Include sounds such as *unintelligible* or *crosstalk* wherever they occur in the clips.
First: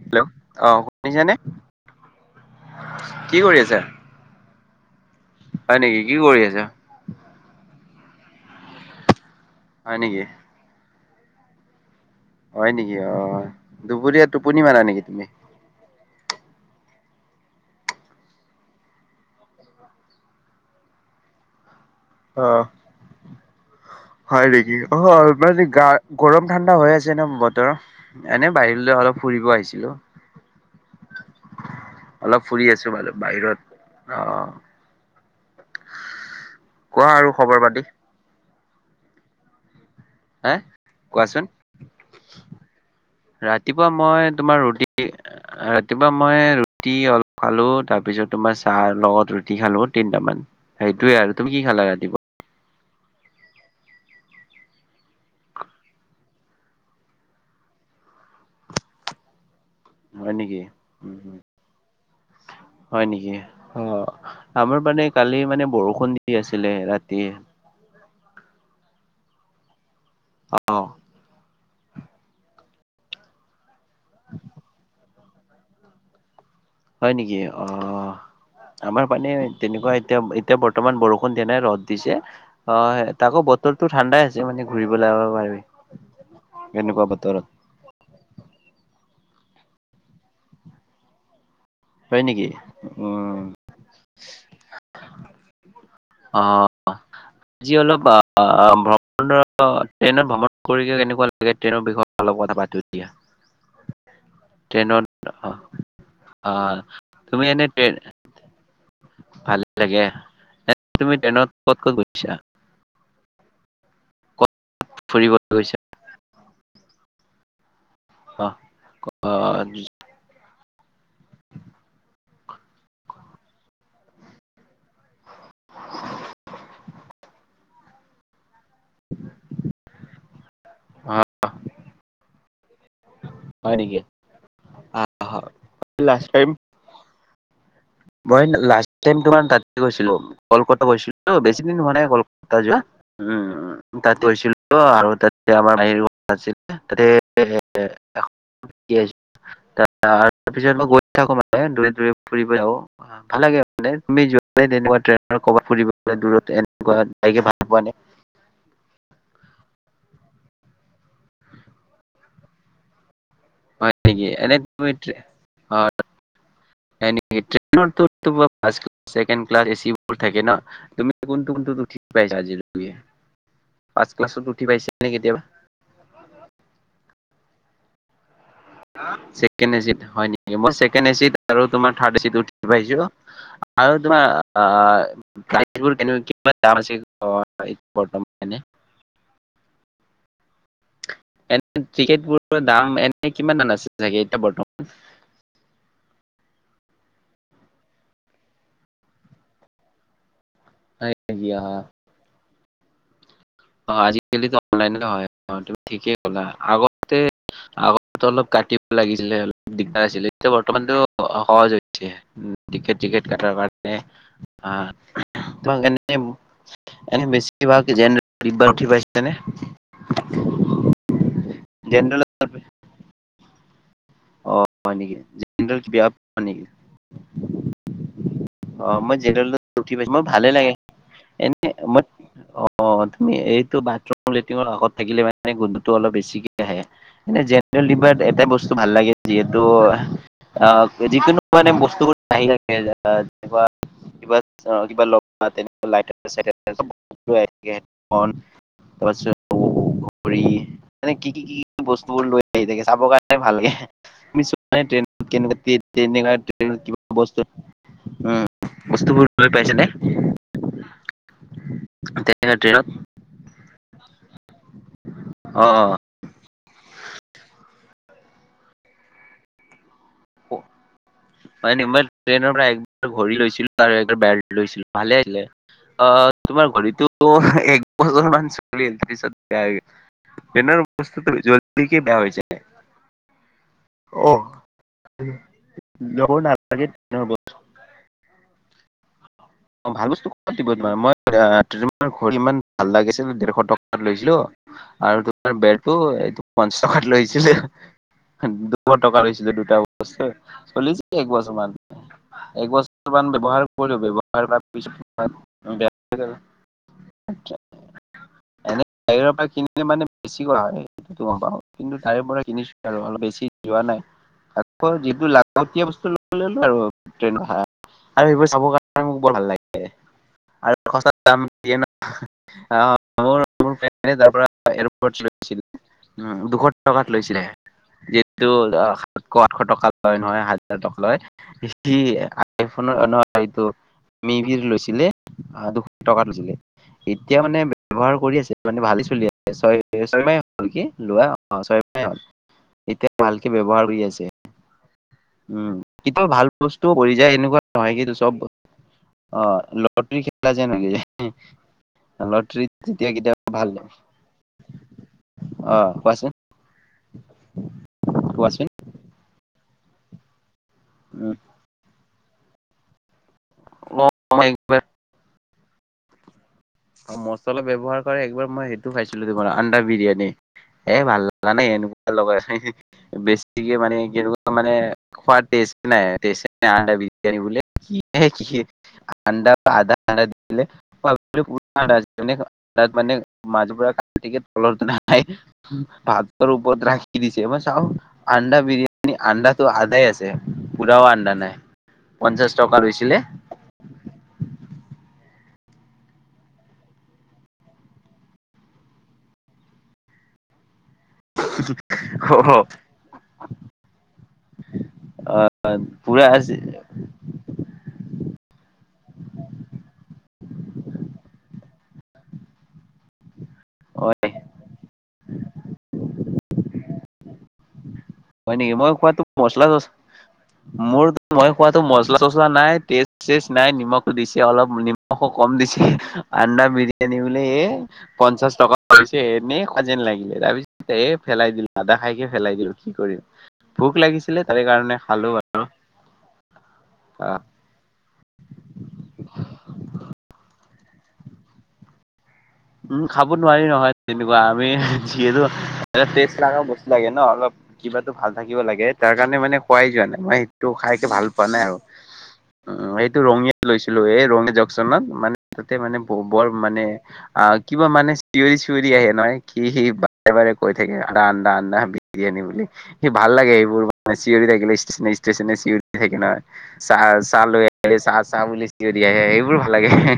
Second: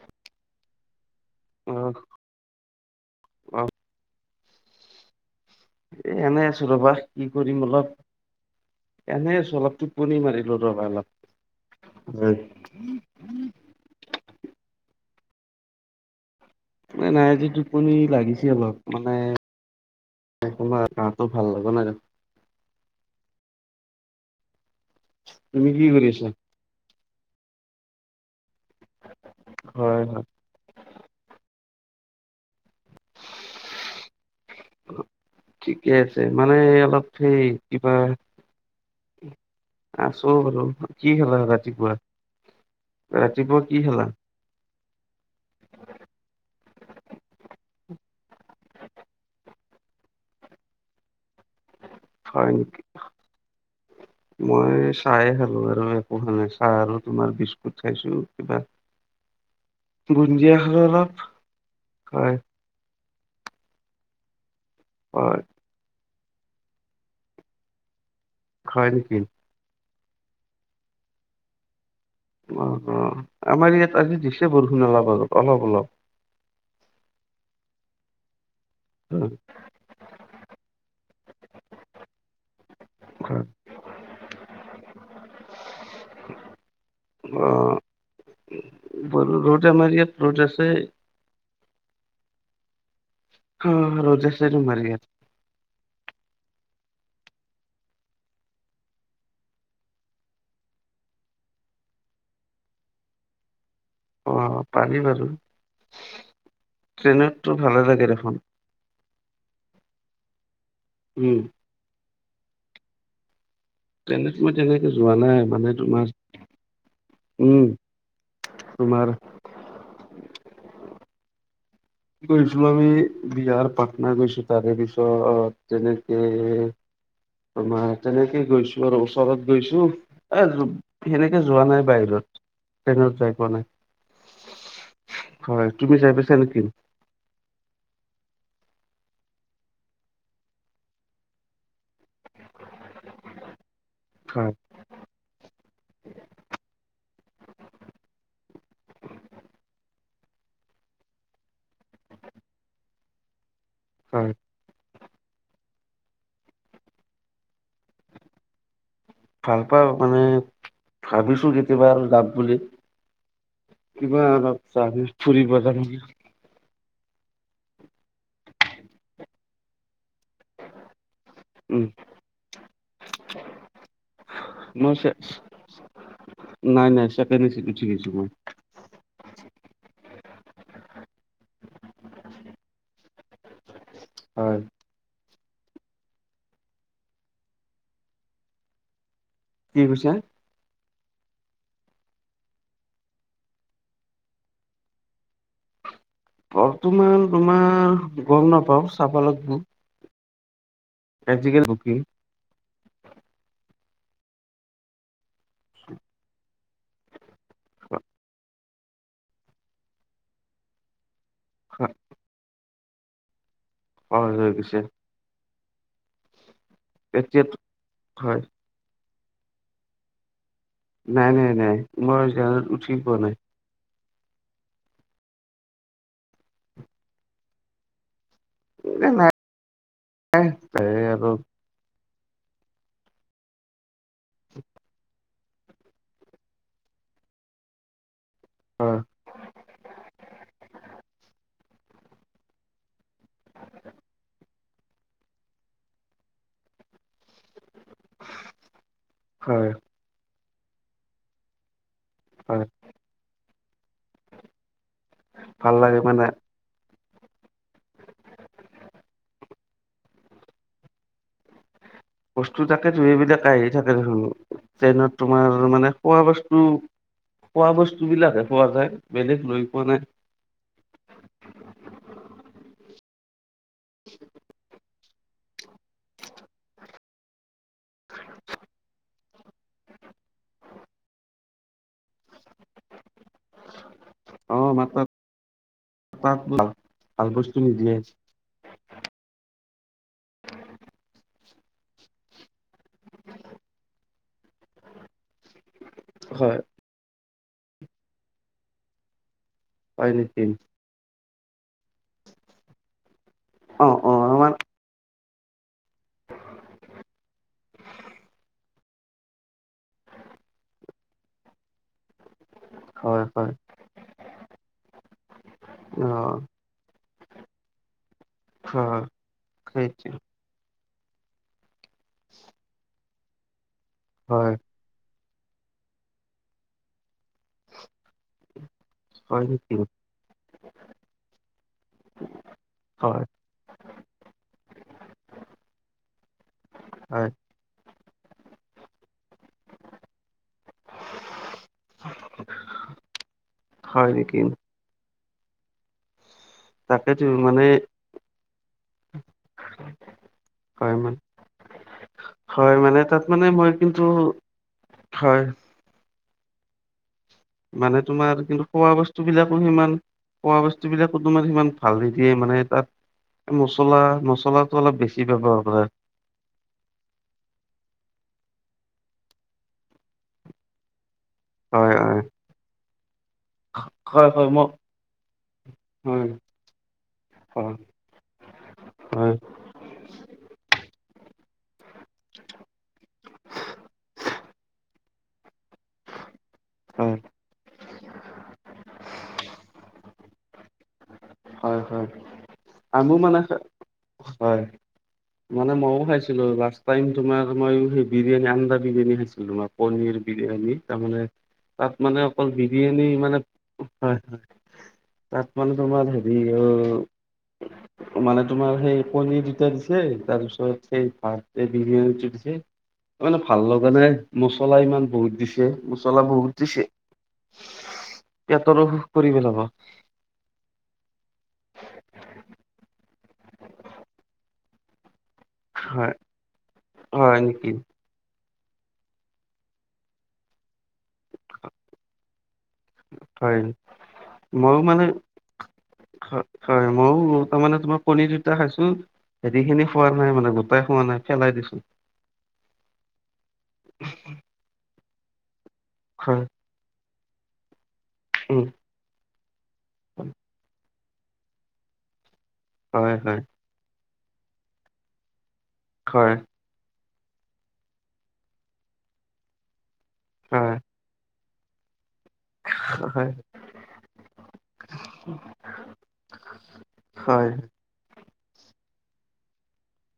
Hello অ শুনিছেনে। *unintelligible* কি কৰি অ', আছা? হয় নেকি এ কি কৰি এনেই আছা আছো ৰ'বা, কি কৰিম অলপ এনে আছো অলপ হয় নেকি টোপনি মাৰিম। তহঁতৰ ভাল আও। হয় নেকি অ', দুপৰীয়া টোপনি মাৰা নেকি তুমি? নাই-নাই আজি টোপনি লাগিছে অলপ, মানে *unintelligible* গাটো ভাল লাগ নাই দেখোন। অ'। হয় নেকি? অ', মানে তুমি কি গা, কৰি আছা? গৰম ঠাণ্ডা হৈ আছে ন বতৰ এনে বাহিৰ অলপ ফুৰিব আহিছিলোঁ‌, হয়, হয় অলপ ফুৰি আছো বাৰু। বাহিৰত, অ'। ঠিকে আছে, মানে অলপ কোৱা আৰু সেই খবৰ পাতি কিবা আছো হে বাৰু, কি খেলা কোৱাচোন ৰাতিপুৱা? ৰাতিপুৱা কি খালা? তোমাৰ ৰুটি। ৰাতিপুৱা মই ৰুটি অলপ খালোং, তাৰপিছত তোমাৰ চাহৰ লগত ৰুটি খালো তিনটামান। সেইটয়ে আৰু, তুমি কি খালা ৰাতি হয় নেকি? মই চাহে খালো আৰু একো খোৱা নাই, চাহ আৰু তোমাৰ বিস্কুট খাইছো কিবা হয় নেকি বুঞ্জিয়াৰ মল বুঞ্জিয়া উম *unintelligible* হয়। হয় নেকি? অ', আমাৰ মানে কালি হয়, মানে বৰষুণ দি আছিলে ৰাতি খায় নেকি? অ'। অ', অ', আমাৰ ইয়াত আজি দিছে বৰষুণ অলপ আগত, অলপ অলপ। হয় নেকি? অ'। আমাৰ পানে তেনেকুৱা এতিয়া, এতিয়া বৰ্তমান বৰষুণ দিয়া নাই, ৰ'দ দিছে। অ', সে তাকো বতৰটো ঠাণ্ডাই আছে, মানে ঘূৰিবলে যাব পাৰি। এনেকুৱা বতৰত। বাৰু ৰ'দ আমাৰ ইয়াত ৰ'দ আছে। হয় নেকি? অ'। অ', ৰ'দ আছে তোমাৰ ইয়াত। অ'। আজি অলপ অ', ভ্ৰমণৰ, ট্ৰেইনত ভ্ৰমণ কৰি কেনেকুৱা লাগে ট্ৰেইনৰ বিষয়ে অলপ কথা পাতোঁ দিয়া। *inaudible* অ', পাৰি ট্ৰেইনত বাৰু, অ অ তুমি ট্ৰেইনতটো এনে ভালে ট্ৰেইন লাগে দেখোন। ভালে লাগে, এনে তুমি উম ট্ৰেনত ক'ত ক'ত গৈছা? ট্ৰেনত মই তেনেকে যোৱা ফুৰিব নাই, মানে গৈছে তোমাৰ, উম। অ', তোমাৰ অ' গৈছিলোঁ আমি বিহাৰ, পাটনা গৈছোঁ, তাৰে পিছত তেনেকে তোমাৰ তেনেকে গৈছোঁ‌। যোৱাৰ বছৰত গৈছো, এ, সেনেকে যোৱা নাই বাহিৰত। ট্ৰেনত যাই পোৱা নাই, নেকি? হয়, তুমি যাই লাষ্ট পাইছা টাইম নেকি? মই লাষ্ট টাইম তোমাৰ তাতে গৈছিলোঁ‌, কলকাতা গৈছিলো, বেছি দিন হোৱা নাই কল কাতা যোৱা, উম, তাত হয় গৈছিলোঁ‌। *unintelligible* তাৰপিছত মই গৈ থাকো মানে দূৰে দূৰে ফুৰিব আহ আৰু। অ ভাল লাগে মানে তুমি হয় যোৱা *unintelligible* কৰবাত ফুৰিব দূৰত এনেকুৱাকে ভাল পোৱা নাই। ভাল পাওঁ মানে ভাবিছো কেতিয়াবা আৰু যাম বুলি। হয় কিবা নেকি এনে অলপ তুমি *unintelligible* ফুৰিব যাম। হয় নিকি। ট্ৰেইনৰ তোমাৰ ফাষ্ট কেলা চেকেণ্ড কেলা এচি থাকেই ন তুমি কোনটো কোনটোত উম উঠি পাইছা আজিলৈকে ফাৰ্ষ্ট ক্লাছত উঠি মই পাইছে নে কেতিয়াবা? নাই নাই চেকেণ্ড এচিত উঠি গৈছো মই। চেকেণ্ড এচিত হয় নেকি। মই চেকেণ্ড এচিত আৰু তোমাৰ থাৰ্ড এচিত উঠি পাইছো। আৰু তোমাৰ হয় আ গাইডবোৰ কেমেকুৱা কিমান দাম হৈছে বৰ্তমান হয়নে। কি কৈছা? এনে টিকেট বোৰৰ দাম এনে কিমান মান আছে চাগে এতিয়া বৰ্তমান? বৰ্তমান তোমাৰ গম নাপাওঁ চাব লাগিব। হয় নেকি? অ', *unintelligible* অ আজিকালিটো অনলাইনতে হয়। অ তুমি ঠিকেই ক'লা আগতে আগতে অলপ কাটি ব লাগিছিলে অলপ দিগদাৰ আছিলে এতিয়া বৰ্তমানটো সহজ হৈছে টিকেট-চিকেট কটাৰ কাৰণে। সহজ হৈ গৈছে এতিয়া *unintelligible* হয় উঠি পাইছানে? নাই নাই নাই মই জেনেৰেলত উঠি পোৱা নাই। অ হয় নি। জেনেৰেলত কি বেয়া পোৱা নিকি? অ এ মই নাই জেনেৰেলত উঠি পাইছো মোৰ ভালে লাগে, আৰু এনে মই অ তুমি এইটো বাথৰুম লেট্ৰিনৰ আগত থাকিলে মানে মানে গোন্ধটো অলপ বেছিকে আহে এনে জেনেৰেল ডিবাত এটা বস্তু ভাল হয় লাগে যিহেতু অ যিকোনো মানে বস্তুবোৰ আহি থাকে তেনেকুৱা কিবা অহ কিবা লগপাম তেনেকুৱা *unintelligible* কেক, বন হয় তাৰপিছত ঘড়ীৰ এনেকে কি কি বস্তুবোৰ লৈ হয় আহি থাকে চাবৰ কাৰণে ভাল লাগে ভাল লাগে মানে *unintelligible* কিবা বস্তু উম। বস্তুবোৰ লৈ পাইছেনে? *inaudible* তেনেকুৱা বস্তু ট্ৰেইনত তাকেটো এইবিলাক আহি থাকে দেখোন ট্ৰেইনত অ তোমাৰ মানে খোৱা বস্তু খোৱা বস্তুবিলাকহে পোৱা যায় বেলেগ লৈ পোৱা নাই। *unintelligible* বাইনেমল ট্ৰেইনৰ পৰা একবাৰ ঘড়ী লৈছিলো আৰু একবাৰ বেল্ট লৈছিলো ভালে আহিলে আৰু। আ তোমাৰ ঘড়ীটো এক ক'ত আছে জানো *unintelligible* ট্ৰেইন বস্তুটো জল্দি কে বেয়া হৈ যায়। অ *unintelligible* মাত্ৰ ল'ব নালাগে ট্ৰেইনৰ বস্তু। উম, জীয়াই আছো। অ, ভাল বস্তু ক'ত দিব তোমাৰ মই তোমাৰ ঘড়ীৰ ইমান ভাল লাগিছিল ডেৰশ টকাত লৈছিলো আৰু তো আৰু বেলটো এইটো হয় পঞ্চাছ টকাত লৈছিলে দুশ টকা লৈছিলে দুটা ব হয় নেকি চলিছিল এক বছৰ মান এক বছৰ মান ব্যৱহাৰ অ কৰিলো অ ব্যৱহাৰ আমাৰ কাৰোবাৰ পিছত *unintelligible* বেয়া হৈ গ'ল। আচ্ছা, এনে বাহিৰৰ পৰা কিনিলে মানে বেছি কৰা হয়। *unintelligible* তাৰেপৰা কিনিছো আৰু হয় অলপ বেছি হয় যো, ৱা নাই। আকৌ যিটো লাগতিয়াল বস্তু অ লয় ললোঁ আৰু ট্ৰেইন অহাৰ আগতে। আৰু সেইবোৰ চাব কাৰণে হয় মোৰ বৰ ভাল লাগে। সেইটো আৰু সস্থাত দাম দিয়ে না আহ মোৰ *unintelligible* পৰা হয় এয়াৰপোৰ্ট লৈছিলে। উম, দুশ টকাত লৈছিলে। যিহেতু সাতশ, হয় আঠশ নেকি টকা *unintelligible* হাজাৰ টকা লয় হয় *unintelligible* *unintelligible* লৈছিলে, আহ দুশ টকা লৈছিলে। হয় এতিয়া মানে ব্যৱহাৰ কৰি আছে, মানে ভালেই চলি আছে। ছয়-ছয়মাহে হ'ল *unintelligible* লোৱা অহ' ছয়মাহ হ'ল, এতিয়া ভালকে ব্যৱহাৰ কৰি হয় আছে। নেকি উম, কেতিয়াবা ভাল বস্তু কৰি তাকেতো যায় মানে এনেকুৱাঁ নহয় কিন্তু চ'ব অহ' লটাৰী খেলা যে *unintelligible* হয় মানে যায়। হয় লটৰীত মানে তেতিয়া তাত মানে কেতিয়াবা ভাল। মই কিন্তু হয় অ'হ কোৱাছোন। মানে তোমাৰ কিন্তু কোৱাচোন খোৱা বস্তু বিলাকো সিমান। খোৱা বস্তু বিলাকো উম তোমাৰ সিমান। হালধি মানে তাত মছলা অ', মই মছলাটো একবাৰ অলপ বেছি ব্যৱহাৰ কৰা হয়। অ'হ মছলা ব্যৱহাৰ কৰে একবাৰ মই সেইটো খাইছিলোঁ, তোমাৰ আন্দাৰ বিৰিয়ানী এ ভাল লা মানে হয় এনেকুৱা হয় লগাই আছে বেছিকে মানে হয় হয় কেনেকুৱা মই মানে খোৱা টেষ্ট নাই হয় টেষ্ট নাই- হয় *unintelligible* হয় আন্দা *unintelligible* দিলে *unintelligible* তাতমানে মাজৰপৰা খালে ঠিকেই। তলত নাই। ভাতৰ ওপৰত হয় ৰাখি দিছে। তে' মই চাওঁ আন্দা বিৰিয়ানী আন্দাটো আধা আছে পুৰা আ আন্দা নাই। হয় হয় পঞ্চাশ টকা আমো লৈছিলে। মানে হয়। মানে মইয়ো খাইছিলোঁ লাষ্ট টাইম তোমাৰ মই সেই বিৰিয়ানী আন্দা বিৰিয়ানী খাইছিলোঁ তোমাক। পনীৰ বিৰিয়ানী তাৰমানে তাত মানে অকল বিৰিয়ানী মানে হয়, হয়। তাত মানে তোমাৰ পুৰা হেৰি আছে অ'হ মানে তোমাৰ সেই পনীৰ দুটা দিছে, তাৰপিছত সেই ভাত এই বিৰিয়ানীটো দিছে। মানে ভাল লগা নাই, ম হয় মচলা ইমান বহুত দিছে, মচলা বহুত দিছে। *unintelligible* হয় নেকি পেটৰ মই অসুখ খোৱাতো কৰি মছলা পেলাব। চছলা মোৰ, মই খোৱাাতো মচলা চচলা নাই, টেষ্ট চেষ্ট নাই, নিমখো দিছে অলপ নিম কম দিছে, হয় আণ্ডা বিৰিয়ানী হয় বোলে এ, নেকি পঞ্চাশ টকা। পিছে এনেই খোৱা যেন লাগিলে, তাৰ পিছত এ পেলাই দিলো, আধা খাইকিনে পেলাই দিলো। *unintelligible* কি কৰিম, হয় ভোক লাগিছিলে তাৰে মইও কাৰণে মানে খালো আৰু। হয়, হয়, ময়ো তাৰ মানে তোমাৰ কণী দুটা খাইছোঁ, হেৰি খিনি খোৱা নাই মানে, গোটেই খোৱা নাই পেলাই দিছোঁ। উম' খাব নোৱাৰি নহয় তেনেকুৱা, আমি যিহেতু টেষ্ট হয় লগা বস্তু লাগে ন', অলপ কিবাটো ভাল থাকিব উম লাগে। তাৰ কাৰণে মানে খোৱাই যোৱা নাই, মই সেইটো খাইকে ভাল পোৱা নাই আৰু উম, হয় এইটো হয় ৰঙীয়া লৈছিলোঁ এই ৰঙীয়া জংচনত, মানে তাতে মানে হয় বৰ মানে অহ, কিবা মানে চিঞৰি, চিঞৰি আহে নহয়, হেৰি বাৰে, বাৰে হয় কৈ থাকে, আন্ডা, আন্ডা, আন্ডা। *unintelligible* বুলি সেই হয় ভাল লাগে, এইবোৰ মানে চিঞৰি থাকিলে ষ্টেচনে, ষ্টেচনে চিঞৰি থাকে নহয়। চাহ-চাহ হয় লৈ চাহ-চাহ বুলি চিঞৰি আহে সেইবোৰ ভাল লাগে।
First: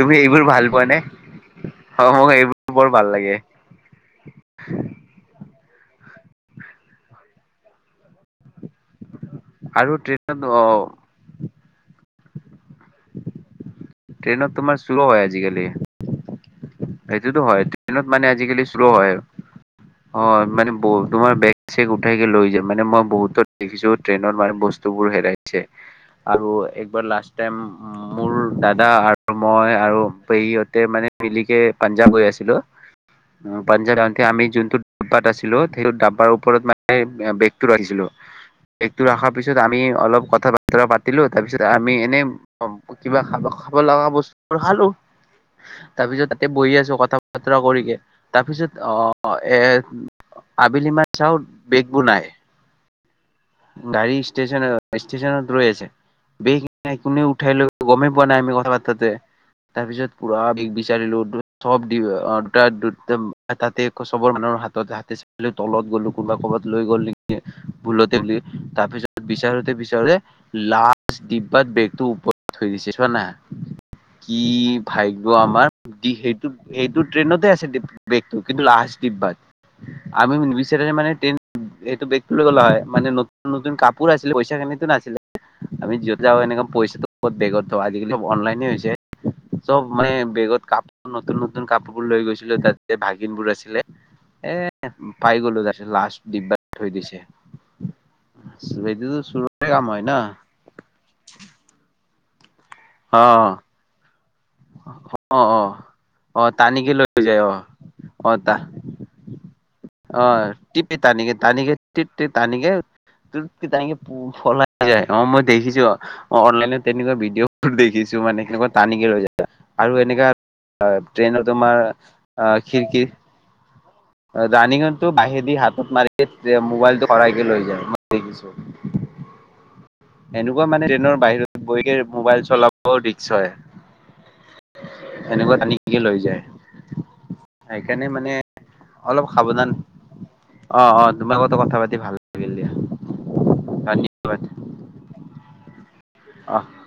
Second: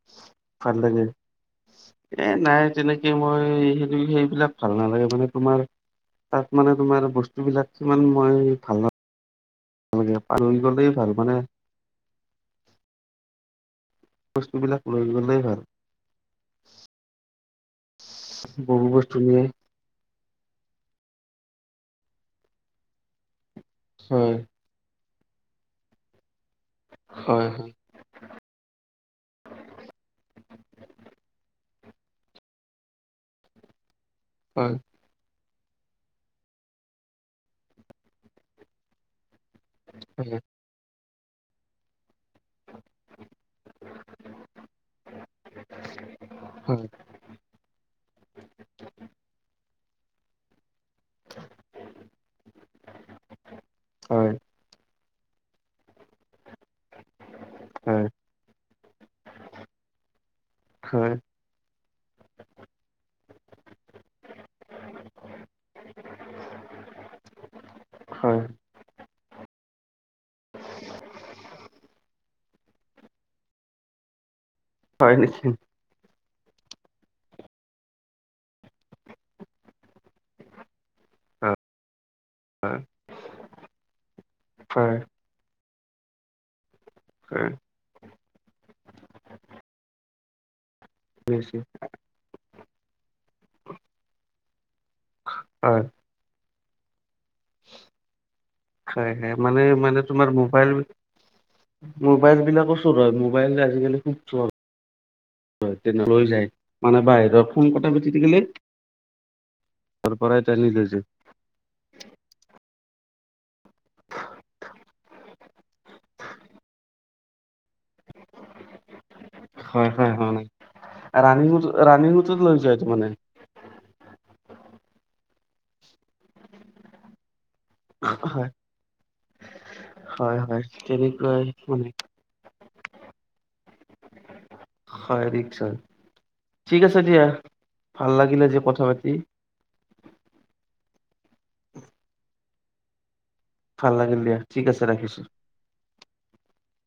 তুমি এইবোৰ ভাল পোৱা নে? অ', এ মোক নাই, এইবোৰ বৰ ভাল তেনেকে লাগে মই সেই সেইবিলাক ভাল নালাগে। মানে তোমাৰ তাত মানে তোমাৰ বস্তু বিলাক কিমান মই ভাল আৰু *unintelligible* ট্ৰেইনত পাহৰি অ' গ'লে ভাল মানে। ট্ৰেইনত তোমাৰ বস্তুবিলাক শ্ল' লৈ গ'লেই ভাল। সেইটোৱেতো হয় ট্ৰেইনত মানে আজিকালি বহু শ্ল' হয়। বস্তু নিয়ে অ' মানে তোমাৰ বেগ-চেগ উঠাইকে লৈ যায়। মানে মই বহুতত দেখিছো! ট্ৰেইনত হয় মানে বস্তুবোৰ হেৰাইছে। আৰু একবাৰ লাষ্ট হয় টাইম হয় মোৰ দাদা আৰু মই আৰু পেহীহঁতে মানে মিলিকে পাঞ্জাৱ গৈ আছিলো। পাঞ্জাৱ যাওঁতে আমি যোনটো হয় ডাব্বাত আছিলো সেইটো ডাব্বাৰ ওপৰত মানে বেগটো ৰাখিছিলো। বেগটো ৰাখাৰ পিছত আমি অলপ কথা পা পৰা পাতিলো তাৰ পিছত আমি এনেই কিবা খাব, খাব লগা বস্তু খালো। তাৰপিছ বহি হয় আছো কথা-বতৰা কৰিকে। তাৰ পিছত অ' এ আবেলি মান চাওঁ, বেগবোৰ নাই। গাড়ী হয় ষ্টেচনে-ষ্টেচনত ৰৈ আছে। বেগ কোনে উঠাই লৈ হয় গমেই পোৱা নাই আমি কথা পাতোতে, তাৰ পিছত পুৰা হয় বি-বিচাৰিলো। *unintelligible* দুটা তাতে চবৰ মানুহৰ হাতত-হাতে চালো, তলত গ'লো কোনবা ক'ৰবাত লৈ গ'ল নেকি ভুলতে বুলি। হয় তাৰপিছত বিচাৰোতে-বিচাৰোতে লাষ্ট ডিব্বাত বেগটো ওপৰত থৈ দিছে চোৱা না! কি হয় ভাগ্য নেকি আমাৰ সেইটো সেইটো ট্ৰেইনতে আছে কিন্তু লাষ্ট ডিব্বাত। আমি নিবিচাৰিলে মানে এইটো বেগটো লৈ গ'লে হয়, মানে নতুন নতুন কাপোৰ আছিলে পইচা খিনিতো হয় নাছিলে। আমি য'ত যাওঁ, এনেকে পইচাটো হয় বেগত আজিকালি অনলাইনে হৈছে চব মানে বেগত কাপ নতুন বেছি নতুন কাপোৰ বোৰ লৈ গৈছিলো, তাতে ভাগিন বোৰ আছিলে। এ পাই গ'লো হয় তাৰপিছত লাষ্ট ডিব্বাত থৈ দিছে। হয় এইটোতো হয়, মানে চোৰৰে কাম মানে হয় না তোমাৰ মো'বাইল ম'বাইলবিলাকো চুৰ হয়। অ ম'বাইল আজিকালি খুব চোৰ অ' অ' অহ' তানিকে মানে লৈ যায় বাহিৰৰ অহ। ফোন কটা বেছি অহ থাকিলে তা তাৰ পৰাই অহ' টানি লৈ টিপ এ যায় তানিকে-তানিকে তিপতে তানিকে তিপকে তানিকে পু-পলাই লৈ যায়, অহ মই দেখিছোঁ। অহ'! অহ' অনলাইনত তেনেকুৱা ভিডিঅ'বোৰ দেখিছোঁ মানে। সেনেকুৱা টানিকে লৈ যায়। হয় আৰু হয় এনেকা হয় নাই ট্ৰেইনত ৰানিঙত তোমাৰ ৰানিঙতো লৈ আ' যায় তাৰ খিৰকি মানে অহ' ৰাণিঙতটো বাহেদি হাতত মাৰি এ ম'বাইলটো ভৰাইকে লৈ *inaudible* হয় দেখিছোঁ। হয় হয় এনেকুৱা মানে ট্ৰেইনৰ তেনেকুৱাই বাহিৰত বহি মানে কেনে ম'বাইল চলাব ৰিস্ক হয়। হয় ৰিক্স এনেকুৱা হয় টানিকেনে লৈ যায়। ঠিক আছে দিয়া সেইকাৰণে ভাল মানে লাগিলে যে কথা পাতি অলপ সাৱধান! অ' অ', তোমাৰ লগতো কথা পাতি ভাল লাগিল দিয়া। ভাল লাগিল দিয়া! ঠিক আছে ৰাখিছোঁ। অহ'।